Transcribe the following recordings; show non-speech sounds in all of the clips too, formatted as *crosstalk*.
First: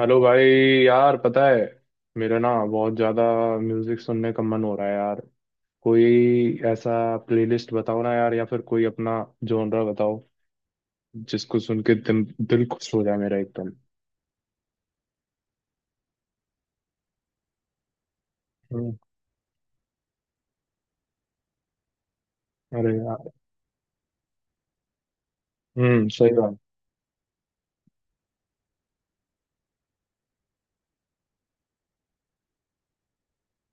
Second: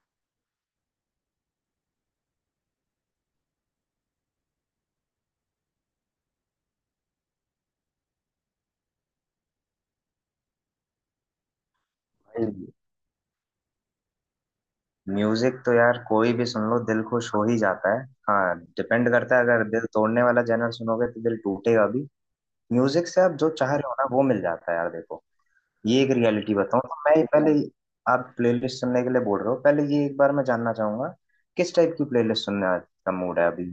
Hello भाई। यार पता है, मेरा ना बहुत ज़्यादा म्यूज़िक सुनने का मन हो रहा है यार। कोई ऐसा प्लेलिस्ट बताओ ना यार, या फिर कोई अपना जॉनरा बताओ जिसको सुन के दिल दिल खुश हो जाए मेरा एकदम। म्यूजिक तो यार कोई भी सुन लो दिल खुश हो ही जाता है। हाँ हम्म। डिपेंड करता है, अगर दिल तोड़ने वाला जनर सुनोगे तो दिल टूटेगा भी। अरे म्यूजिक से यार। आप जो चाह रहे हो ना वो मिल जाता है यार, देखो। ये हम्म, एक सही रियलिटी बात। बताऊं तो मैं ये पहले, आप प्लेलिस्ट सुनने के लिए बोल रहे हो, पहले ये एक बार मैं जानना चाहूंगा किस टाइप की प्लेलिस्ट सुनने का मूड है अभी।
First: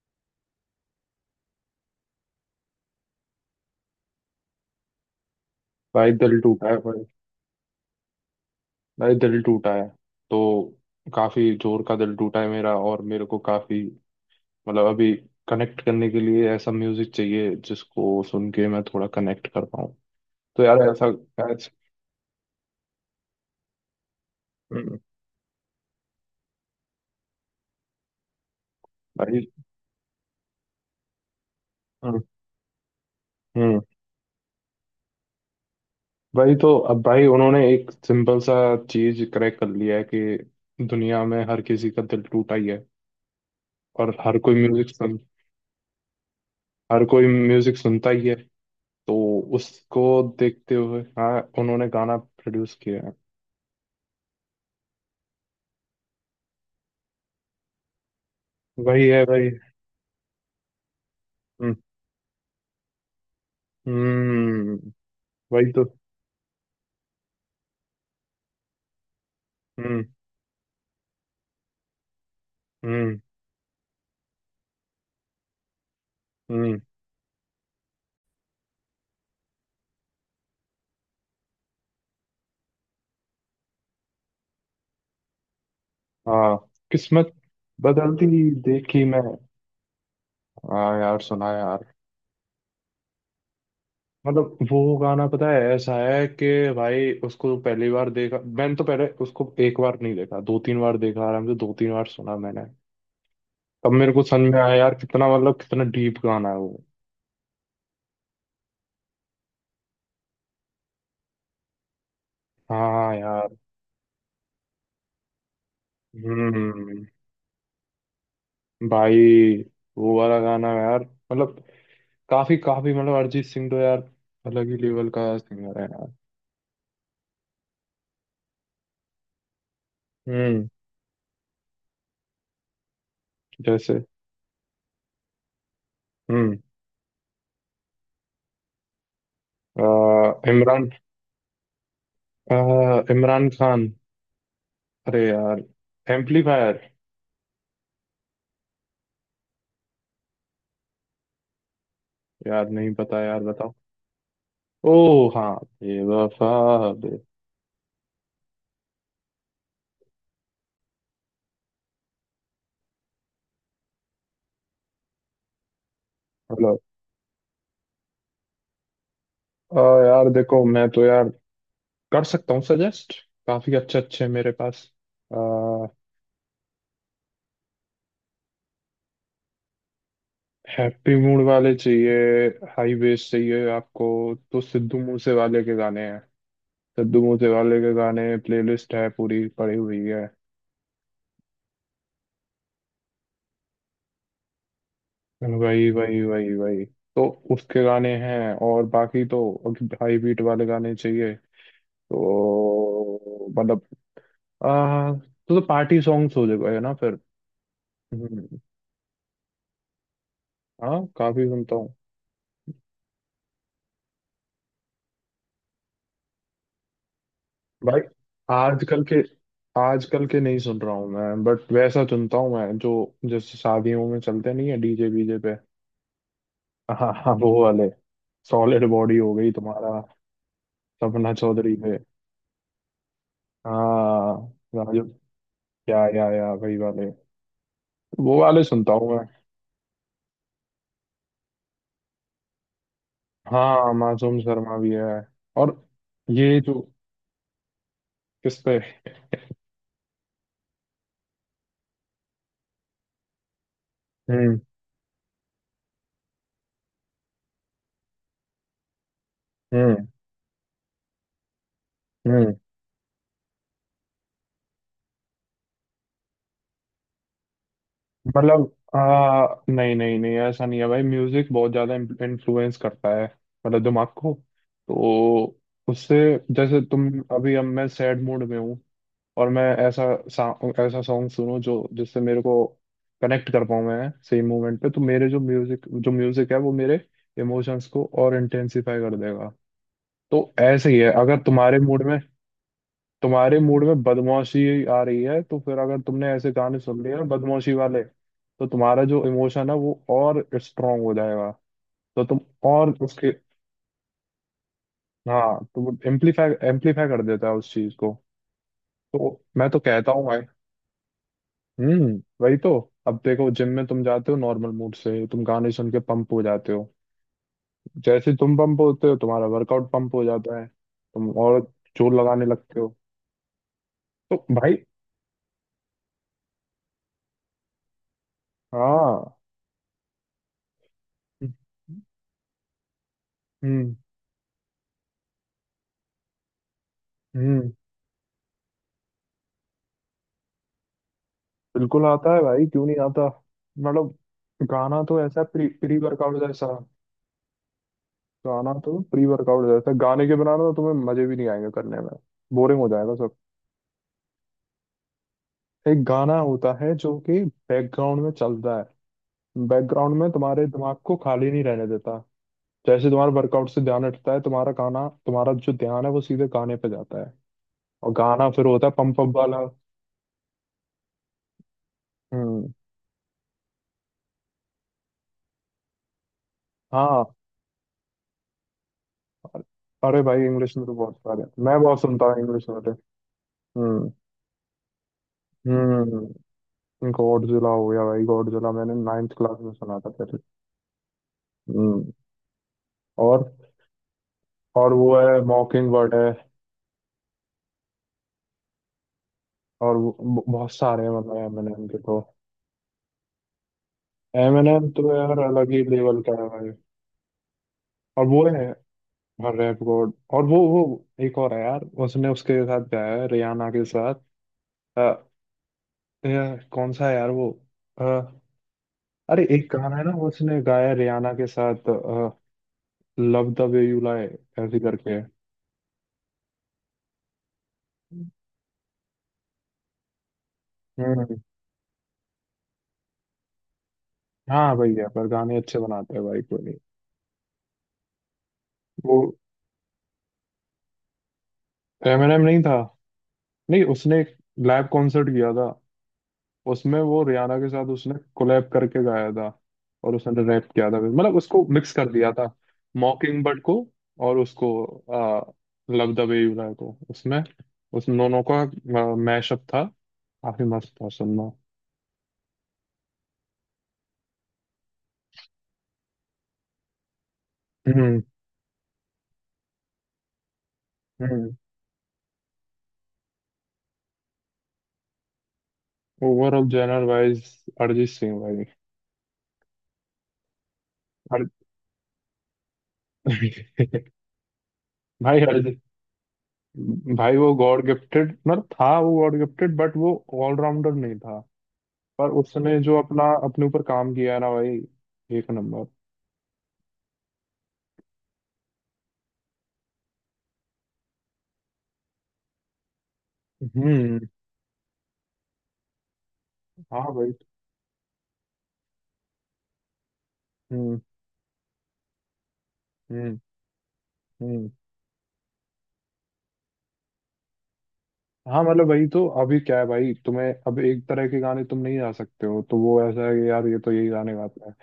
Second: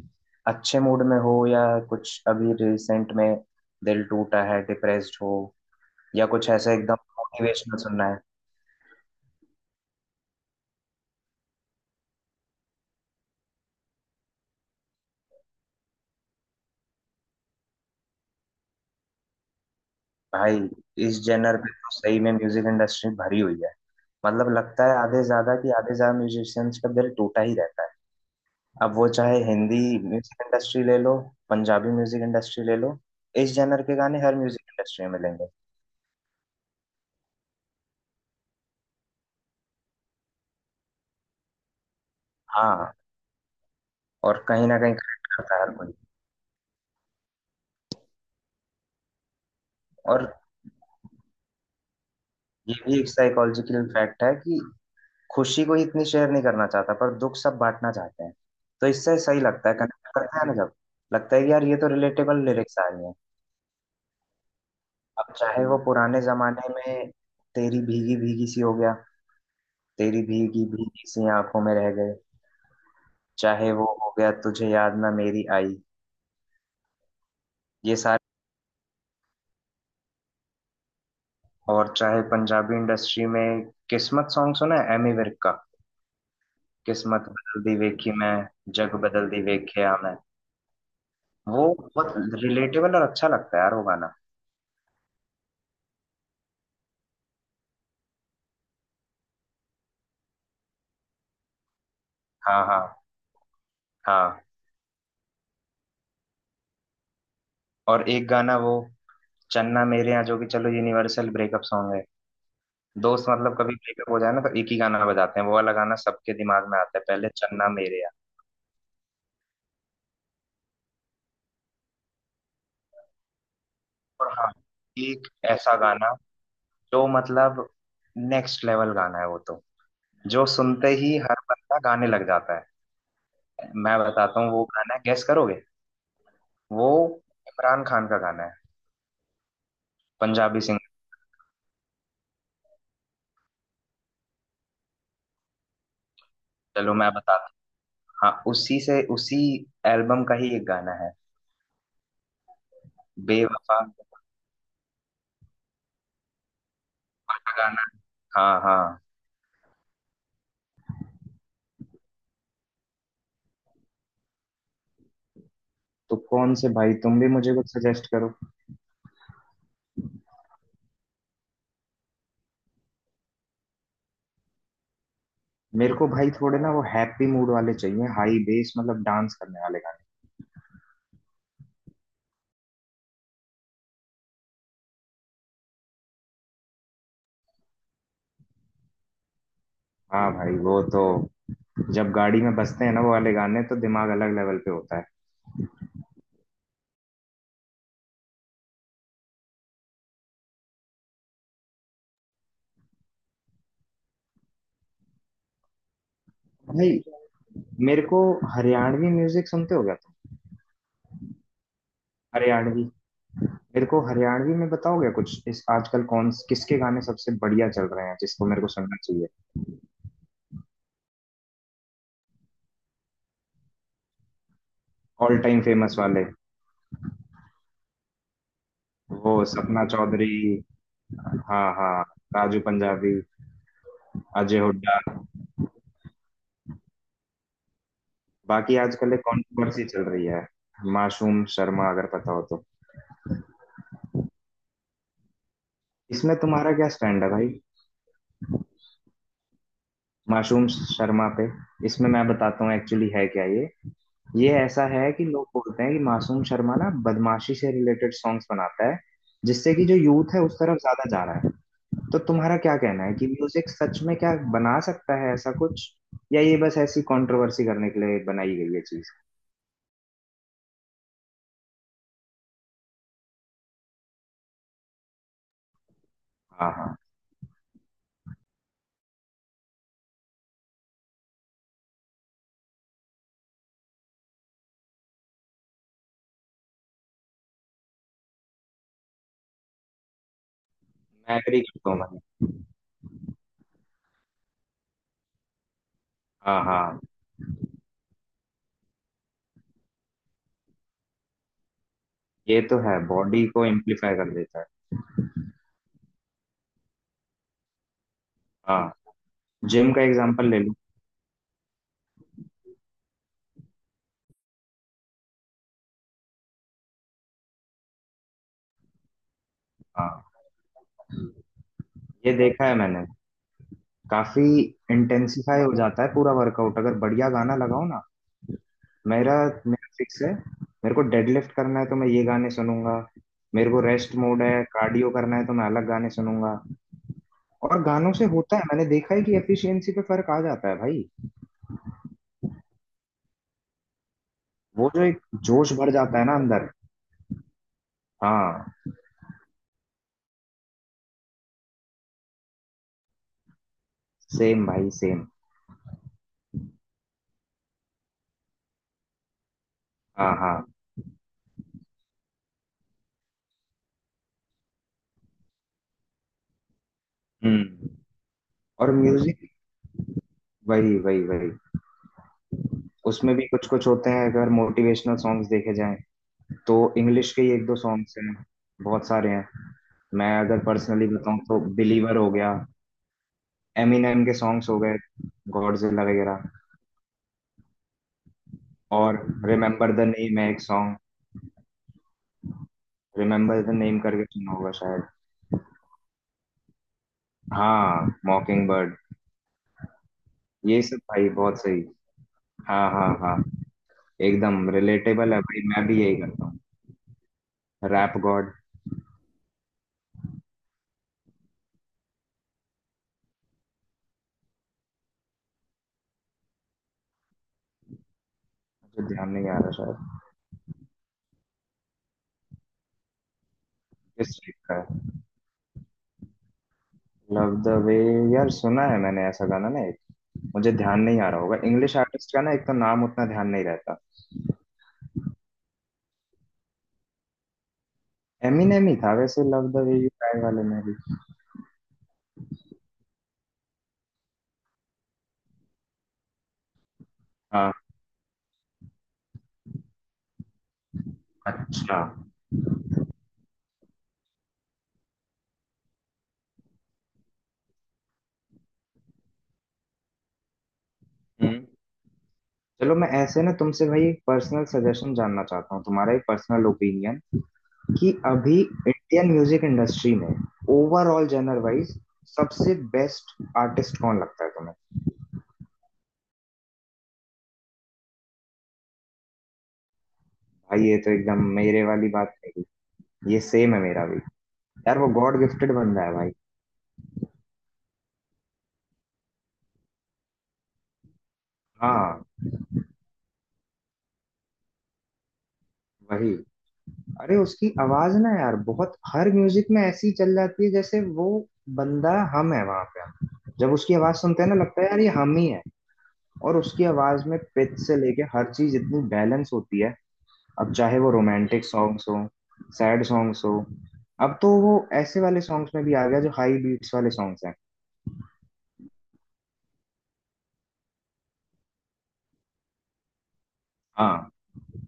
अच्छे मूड में हो या कुछ अभी रिसेंट में दिल टूटा है, डिप्रेस्ड हो, भाई या दिल कुछ टूटा ऐसा है एकदम भाई। मोटिवेशनल सुनना है। भाई दिल टूटा है। तो काफ़ी जोर का दिल टूटा है मेरा, और मेरे को काफ़ी मतलब अभी कनेक्ट करने के लिए ऐसा म्यूज़िक चाहिए जिसको सुन के मैं थोड़ा कनेक्ट कर पाऊँ। भाई तो यार ऐसा इस जेनर पे ऐसा- तो सही में म्यूजिक इंडस्ट्री भरी हुई है। मतलब लगता है आधे से ज्यादा म्यूजिशियंस का दिल टूटा ही रहता है। अब वो चाहे भाई। हिंदी म्यूजिक इंडस्ट्री ले लो, पंजाबी म्यूजिक हम्म। इंडस्ट्री ले लो, इस हम्म। जेनर के गाने हर म्यूजिक इंडस्ट्री में मिलेंगे। भाई तो अब भाई उन्होंने एक सिंपल सा चीज क्रैक कर लिया है कि दुनिया में हर किसी का दिल टूटा ही है। हाँ, और और कहीं ना कहीं कनेक्ट करता है हर कोई। हर कोई म्यूजिक सुनता ही है। तो उसको और देखते हुए, हाँ, उन्होंने गाना प्रोड्यूस ये भी किया एक है। साइकोलॉजिकल फैक्ट है कि खुशी को इतनी शेयर नहीं करना चाहता, पर दुख सब बांटना चाहते हैं। तो वही इससे है सही भाई। लगता है, कनेक्ट करता है ना। जब लगता है कि यार हम्म। ये तो रिलेटेबल लिरिक्स आ रही हैं। हम्म। अब चाहे वही वो तो। पुराने जमाने में तेरी भीगी भीगी सी हो गया, हम्म। तेरी भीगी भीगी सी आंखों में रह गए, हम्म। चाहे वो हो गया तुझे याद ना मेरी आई, हम्म। ये सारे। और चाहे पंजाबी इंडस्ट्री में, किस्मत सॉन्ग सुना है एमी विर्क का? हाँ। किस्मत किस्मत बदल दी वेखी बदलती मैं, जग देखी मैं। बदल दी वेख्या मैं। हाँ यार सुना वो यार। बहुत रिलेटेबल और अच्छा लगता है यार वो गाना। मतलब वो गाना पता है ऐसा है कि भाई उसको पहली बार देखा मैंने तो पहले उसको एक बार नहीं देखा, दो तीन बार देखा आराम से, दो तीन बार सुना मैंने। हाँ हाँ तब मेरे को हाँ। समझ में आया यार, कितना मतलब कितना डीप गाना है वो। और एक गाना वो चन्ना मेरे यहाँ, जो कि चलो यूनिवर्सल ब्रेकअप सॉन्ग है। हाँ दोस्त यार। मतलब कभी ब्रेकअप हो जाए ना तो एक ही गाना बजाते हैं, वो वाला गाना सबके दिमाग में आता है हम्म। पहले, चन्ना मेरे यार। भाई वो वाला गाना यार, मतलब काफी काफी मतलब अरिजीत सिंह तो यार और हाँ, अलग ही लेवल एक का ऐसा सिंगर है यार। गाना जो मतलब नेक्स्ट लेवल गाना है वो तो, जो हम्म। सुनते ही हर बंदा गाने लग जाता है। मैं जैसे। बताता हूँ वो गाना है, गेस करोगे? हम्म। वो इमरान खान का गाना है, पंजाबी इमरान। सिंगर। अ, इमरान खान। अरे यार, एम्पलीफायर। चलो मैं बताता हूँ। हाँ उसी एल्बम का ही एक गाना है, यार नहीं पता यार, बताओ। बेवफा ओ हाँ, बेवफा, बेवफा। का गाना। हाँ हाँ। तो कौन से भाई, तुम भी मुझे कुछ सजेस्ट करो। यार देखो, मैं तो यार कर सकता हूँ सजेस्ट, काफी अच्छे अच्छे हैं मेरे पास। आ, मेरे को भाई थोड़े ना वो हैप्पी मूड वाले चाहिए, हाई बेस, मतलब डांस करने वाले गाने। हैप्पी मूड वाले चाहिए, हाई बेस चाहिए आपको, तो सिद्धू मूसे वाले के गाने हैं। सिद्धू मूसे वाले के गाने प्लेलिस्ट है पूरी पड़ी हुई है। हाँ भाई वो तो जब गाड़ी में बजते हैं ना वो वाले गाने तो दिमाग अलग लेवल पे होता है। वही वही वही वही। तो उसके गाने हैं, और बाकी तो हाई बीट वाले गाने चाहिए तो मतलब तो पार्टी सॉन्ग्स हो जाएगा भाई ना फिर। मेरे को हम्म। हरियाणवी म्यूजिक सुनते हो क्या तुम? हाँ काफी सुनता हूँ। हरियाणवी, मेरे को हरियाणवी में बताओगे कुछ इस, आजकल कौन किसके गाने सबसे बढ़िया चल भाई, रहे हैं जिसको मेरे को सुनना आजकल के चाहिए? आजकल के नहीं सुन रहा हूँ मैं, बट वैसा सुनता हूँ मैं जो जैसे शादियों में चलते नहीं है डीजे बीजे ऑल पे। टाइम *laughs* फेमस वाले, हाँ हाँ, वो वाले। सॉलिड बॉडी हो वो गई सपना तुम्हारा। चौधरी। सपना हाँ चौधरी पे। हाँ। राजू पंजाबी, हाँ। अजय हुड्डा। राजू। या, वही वाले। वो वाले बाकी सुनता हूँ आजकल एक मैं। कॉन्ट्रोवर्सी चल रही है, मासूम शर्मा, अगर पता हो तो। हाँ मासूम शर्मा भी है। और इसमें ये तुम्हारा जो, क्या स्टैंड है भाई? किस पे? मासूम शर्मा पे। इसमें मैं बताता हूँ एक्चुअली है क्या ये। ये हम्म। ऐसा है कि लोग बोलते हैं कि मासूम शर्मा ना बदमाशी से रिलेटेड सॉन्ग्स बनाता है, जिससे कि जो हम्म। यूथ है उस तरफ ज्यादा जा रहा है। तो हम्म। तुम्हारा क्या कहना है कि म्यूजिक सच में क्या बना सकता है ऐसा कुछ, या ये बस ऐसी कंट्रोवर्सी करने के लिए बनाई मतलब गई है चीज? नहीं नहीं नहीं, ऐसा नहीं है भाई, म्यूजिक बहुत ज्यादा इन्फ्लुएंस करता है। मतलब दिमाग को। तो उससे, हाँ जैसे हाँ, तुम अभी, अब मैं सैड मूड में हूँ, और मैं ऐसा ऐसा सॉन्ग सुनूं जो जिससे मेरे को कनेक्ट कर पाऊँ मैं सेम मोमेंट पे, तो मेरे जो म्यूजिक है वो मेरे इमोशंस को और इंटेंसिफाई कर देगा। तो ऐसे ही है। मैं अगर एग्री तुम्हारे करता हूँ मूड में भाई। बदमाशी आ रही है तो फिर अगर तुमने ऐसे हाँ गाने हाँ, सुन लिए ना बदमाशी वाले तो तुम्हारा जो इमोशन है वो और स्ट्रांग हो जाएगा। तो तुम ये तो और है, उसके। बॉडी को एम्प्लीफाई कर देता है। हाँ, तो एम्पलीफाई एम्पलीफाई कर देता है उस चीज को। हाँ, तो मैं तो जिम का कहता हूँ भाई। एग्जांपल ले लूँ। हम्म। वही तो। अब देखो, जिम में तुम जाते हो नॉर्मल मूड से, तुम गाने सुन के पंप हो जाते हो। जैसे तुम पंप होते हो, तुम्हारा वर्कआउट पंप हाँ, हो जाता है, तुम और जोर ये लगाने देखा है लगते हो। मैंने, काफी तो भाई। इंटेंसिफाई हो जाता है पूरा वर्कआउट अगर बढ़िया गाना लगाओ ना। मेरा हाँ। मेरा फिक्स है, मेरे को डेडलिफ्ट हम्म। करना है तो मैं ये गाने सुनूंगा, मेरे को हम्म। रेस्ट मोड है, कार्डियो करना है तो मैं अलग गाने सुनूंगा। हम्म। और गानों से होता है, मैंने देखा है कि एफिशिएंसी पे फर्क आ जाता है भाई। बिल्कुल आता है भाई, क्यों नहीं आता। मतलब वो जो गाना एक तो ऐसा प्री जोश भर प्री जाता है ना वर्कआउट अंदर। जैसा। हाँ, गाना तो प्री वर्कआउट जैसा, गाने के बिना ना तुम्हें मजे भी नहीं आएंगे करने में, बोरिंग हो जाएगा सब। सेम भाई सेम। एक गाना होता है जो कि बैकग्राउंड में चलता है, बैकग्राउंड में हाँ हाँ। तुम्हारे दिमाग को खाली नहीं रहने देता। जैसे तुम्हारे वर्कआउट से ध्यान हटता है तुम्हारा, गाना तुम्हारा जो ध्यान है वो सीधे गाने पे जाता है। हम्म। और गाना फिर और होता है पंप अप म्यूजिक, वाला। वही वही वही। हम्म। उसमें भी कुछ कुछ होते हैं, अगर मोटिवेशनल सॉन्ग्स देखे जाएं तो हाँ। इंग्लिश के ही एक दो सॉन्ग्स हैं, बहुत सारे हैं। अरे मैं भाई अगर इंग्लिश में तो पर्सनली बहुत बताऊं सारे तो हैं। मैं बहुत बिलीवर सुनता हो हूँ गया, इंग्लिश वाले। हम्म। एमिनेम के सॉन्ग्स हो गए, गॉडजिला वगैरह। हम्म। गॉडजिला हो गया भाई। गॉडजिला मैंने और नाइन्थ क्लास में रिमेम्बर सुना द था नेम पहले। है एक सॉन्ग, हम्म। और रिमेम्बर द नेम करके सुना होगा शायद। वो है मॉकिंग बर्ड है। हाँ मॉकिंग बर्ड। और बहुत ये सब सारे हैं, भाई मतलब बहुत एम एन सही। एम के तो। हाँ हाँ हाँ, एम एकदम एन एम तो रिलेटेबल है यार भाई, अलग मैं ही भी यही लेवल करता का है हूँ। भाई। रैप और वो गॉड। है रैप गॉड। और वो एक और है यार, उसने उसके साथ गाया है रियाना के साथ। अ, यार, कौन सा है यार वो। अ, मुझे ध्यान नहीं अरे आ रहा एक गाना शायद। है ना वो उसने गाया है रियाना के साथ, love the way you lie, किस टाइप का ऐसे है? करके। Love the way. यार सुना है मैंने ऐसा गाना ना एक, मुझे ध्यान नहीं आ रहा हम्म। होगा, इंग्लिश आर्टिस्ट का ना एक तो नाम उतना ध्यान नहीं रहता। हाँ भैया, पर गाने अच्छे बनाते हैं भाई कोई। एमिनेम ही था वो वैसे love the way you cry वाले में भी। एमिनेम नहीं था। नहीं उसने एक लाइव कॉन्सर्ट किया था, उसमें वो रियाना हाँ, के साथ उसने कोलैब करके गाया था, और उसने रैप किया था मतलब उसको मिक्स अच्छा। कर दिया था, मॉकिंग बर्ड को और उसको, आ, love the way you lie को, उसमें उस दोनों का मैशअप था। काफी मस्त था सुनना। हम्म। चलो मैं ऐसे ना तुमसे भाई एक पर्सनल सजेशन जानना चाहता हूँ, तुम्हारा एक पर्सनल ओपिनियन, कि हम्म। अभी इंडियन म्यूजिक इंडस्ट्री में ओवरऑल जनर हम्म। वाइज सबसे बेस्ट आर्टिस्ट कौन लगता है तुम्हें? Overall general wise, Arijit Singh भाई। भाई ये तो एकदम अर... मेरे वाली बात, नहीं ये सेम है मेरा *laughs* भी। यार वो गॉड भाई गिफ्टेड अरिजीत, बंदा है भाई। भाई वो गॉड गिफ्टेड, मतलब था वो गॉड गिफ्टेड बट वो ऑलराउंडर नहीं था। हाँ, पर उसने जो अपना अपने ऊपर काम किया है ना भाई, एक नंबर। वही। अरे उसकी आवाज ना यार बहुत हर म्यूजिक में ऐसी चल जाती है, जैसे वो बंदा हम है वहां पे, जब उसकी आवाज हम्म। सुनते हैं ना लगता है यार ये हम ही है। और उसकी हाँ आवाज में भाई। पिच से लेके हर चीज इतनी बैलेंस होती है, अब चाहे हम्म। वो रोमांटिक सॉन्ग्स हो, सैड सॉन्ग्स हो। अब तो हम्म। वो ऐसे वाले सॉन्ग्स में भी आ गया जो हाई बीट्स वाले सॉन्ग्स हैं। हाँ, मतलब वही तो, अभी क्या है भाई तुम्हें, अब एक तरह के गाने तुम नहीं गा सकते हो तो वो ऐसा है कि यार ये तो यही हाँ गाने गाते हैं।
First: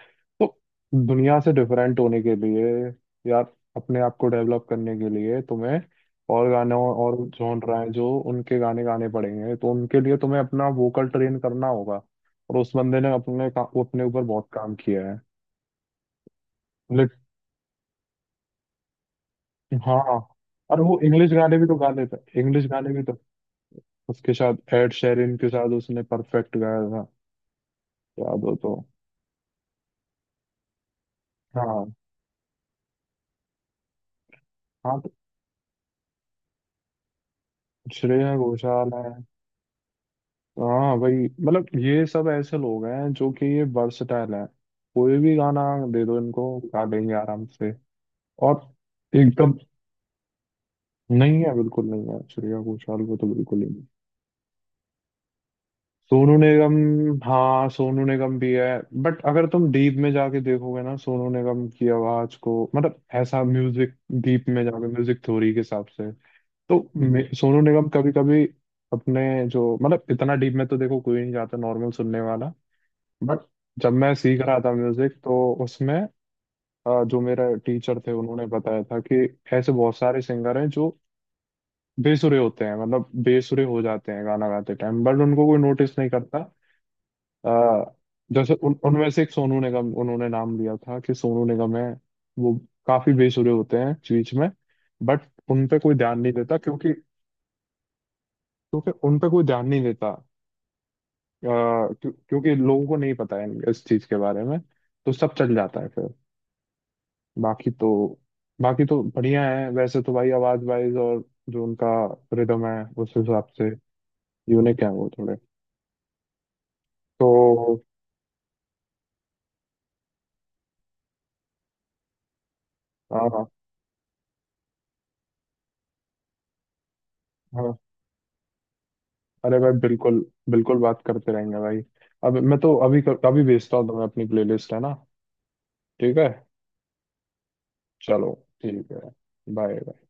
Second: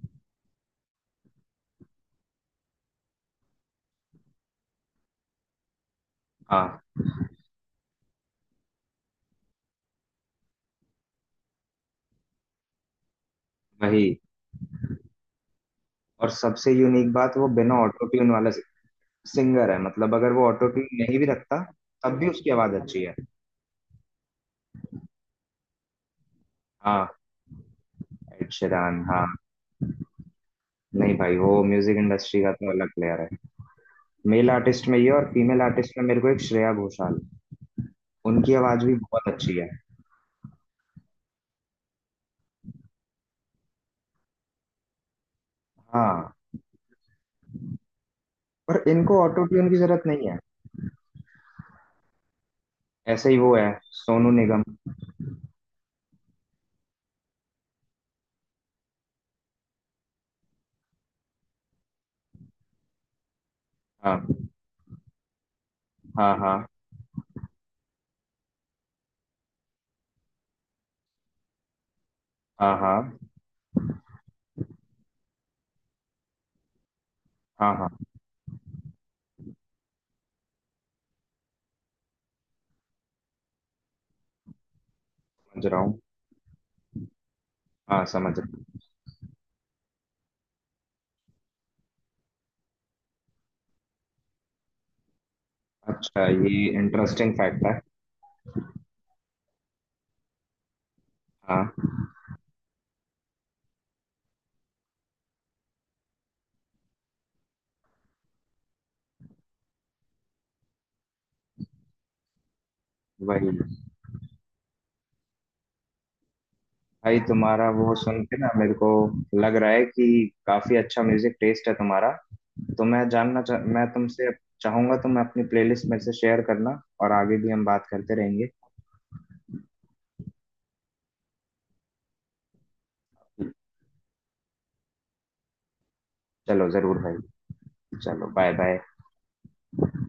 तो दुनिया से डिफरेंट होने के लिए यार, अपने आप को डेवलप करने के लिए तुम्हें और गानों हाँ, और जॉनरा है जो उनके गाने गाने पड़ेंगे तो उनके लिए तुम्हें अपना वोकल ट्रेन करना होगा। और उस बंदे ने वही। अपने ऊपर बहुत काम किया है। और सबसे यूनिक लेट। बात, वो बिना ऑटो ट्यून वाला सिंगर है, हाँ मतलब अगर वो ऑटो और ट्यून वो नहीं भी इंग्लिश गाने रखता भी तो गा लेता तब भी है, उसकी इंग्लिश आवाज गाने भी अच्छी है। तो। उसके साथ एड शेरिन के साथ उसने परफेक्ट गाया था, हाँ याद एड हो तो। शेरान, हाँ। नहीं भाई, वो हाँ। म्यूजिक इंडस्ट्री का तो अलग प्लेयर है। मेल आर्टिस्ट में हाँ ये, तो और फीमेल आर्टिस्ट में मेरे को एक श्रेया घोषाल, श्रेया उनकी आवाज घोषाल भी है। बहुत अच्छी है। तो हाँ भाई, मतलब ये सब ऐसे लोग हैं जो कि ये वर्सटाइल है, कोई भी गाना दे दो हाँ, इनको, गा देंगे आराम से। और पर इनको ऑटो एकदम। ट्यून की जरूरत नहीं है। नहीं है, बिल्कुल नहीं है, श्रेया घोषाल को ऐसे तो ही वो बिल्कुल ही है नहीं। सोनू निगम। सोनू निगम। हाँ सोनू निगम भी है। बट अगर तुम डीप में जाके देखोगे ना सोनू निगम की आवाज को, मतलब ऐसा म्यूजिक डीप हाँ में जाके, म्यूजिक थ्योरी के हिसाब से, हाँ हाँ तो सोनू निगम कभी कभी अपने जो, मतलब इतना डीप में तो देखो कोई नहीं जाता नॉर्मल सुनने वाला। हाँ हाँ बट जब मैं सीख रहा था म्यूजिक तो उसमें, जो मेरा हाँ हाँ, टीचर थे उन्होंने बताया था कि ऐसे बहुत सारे सिंगर हैं जो बेसुरे होते हैं, मतलब बेसुरे हो जाते हैं गाना गाते टाइम, बट उनको कोई समझ रहा नोटिस हूँ। नहीं करता। अ, हाँ समझ रहा जैसे उन हूँ। उनमें से एक सोनू निगम, उन्होंने नाम लिया था कि सोनू निगम है। वो काफी बेसुरे होते हैं बीच में, बट उन पे कोई ध्यान अच्छा, नहीं ये देता, क्योंकि इंटरेस्टिंग फैक्ट है। क्योंकि उन पे कोई ध्यान नहीं देता। अ, हाँ, क्योंकि लोगों को नहीं पता है इस चीज के बारे में, तो सब चल जाता है फिर। बाकी तो बाकी तो बढ़िया है वैसे तो भाई, आवाज वाइज, और जो उनका रिदम है उस हिसाब वही। से यूनिक है वो थोड़े। भाई तुम्हारा तो। वो सुन के ना मेरे को लग रहा है कि काफी अच्छा म्यूजिक टेस्ट है तुम्हारा। तो मैं हाँ जानना हाँ चाह मैं तुमसे चाहूंगा तुम अपनी प्लेलिस्ट में से शेयर करना, और आगे भी हम हाँ। बात करते रहेंगे। अरे भाई बिल्कुल, बिल्कुल बात करते रहेंगे भाई। अब मैं तो अभी अभी भेजता हूँ तुम्हें अपनी प्लेलिस्ट है ना। ठीक है। चलो जरूर भाई। चलो चलो। Bye bye. ठीक है। बाय।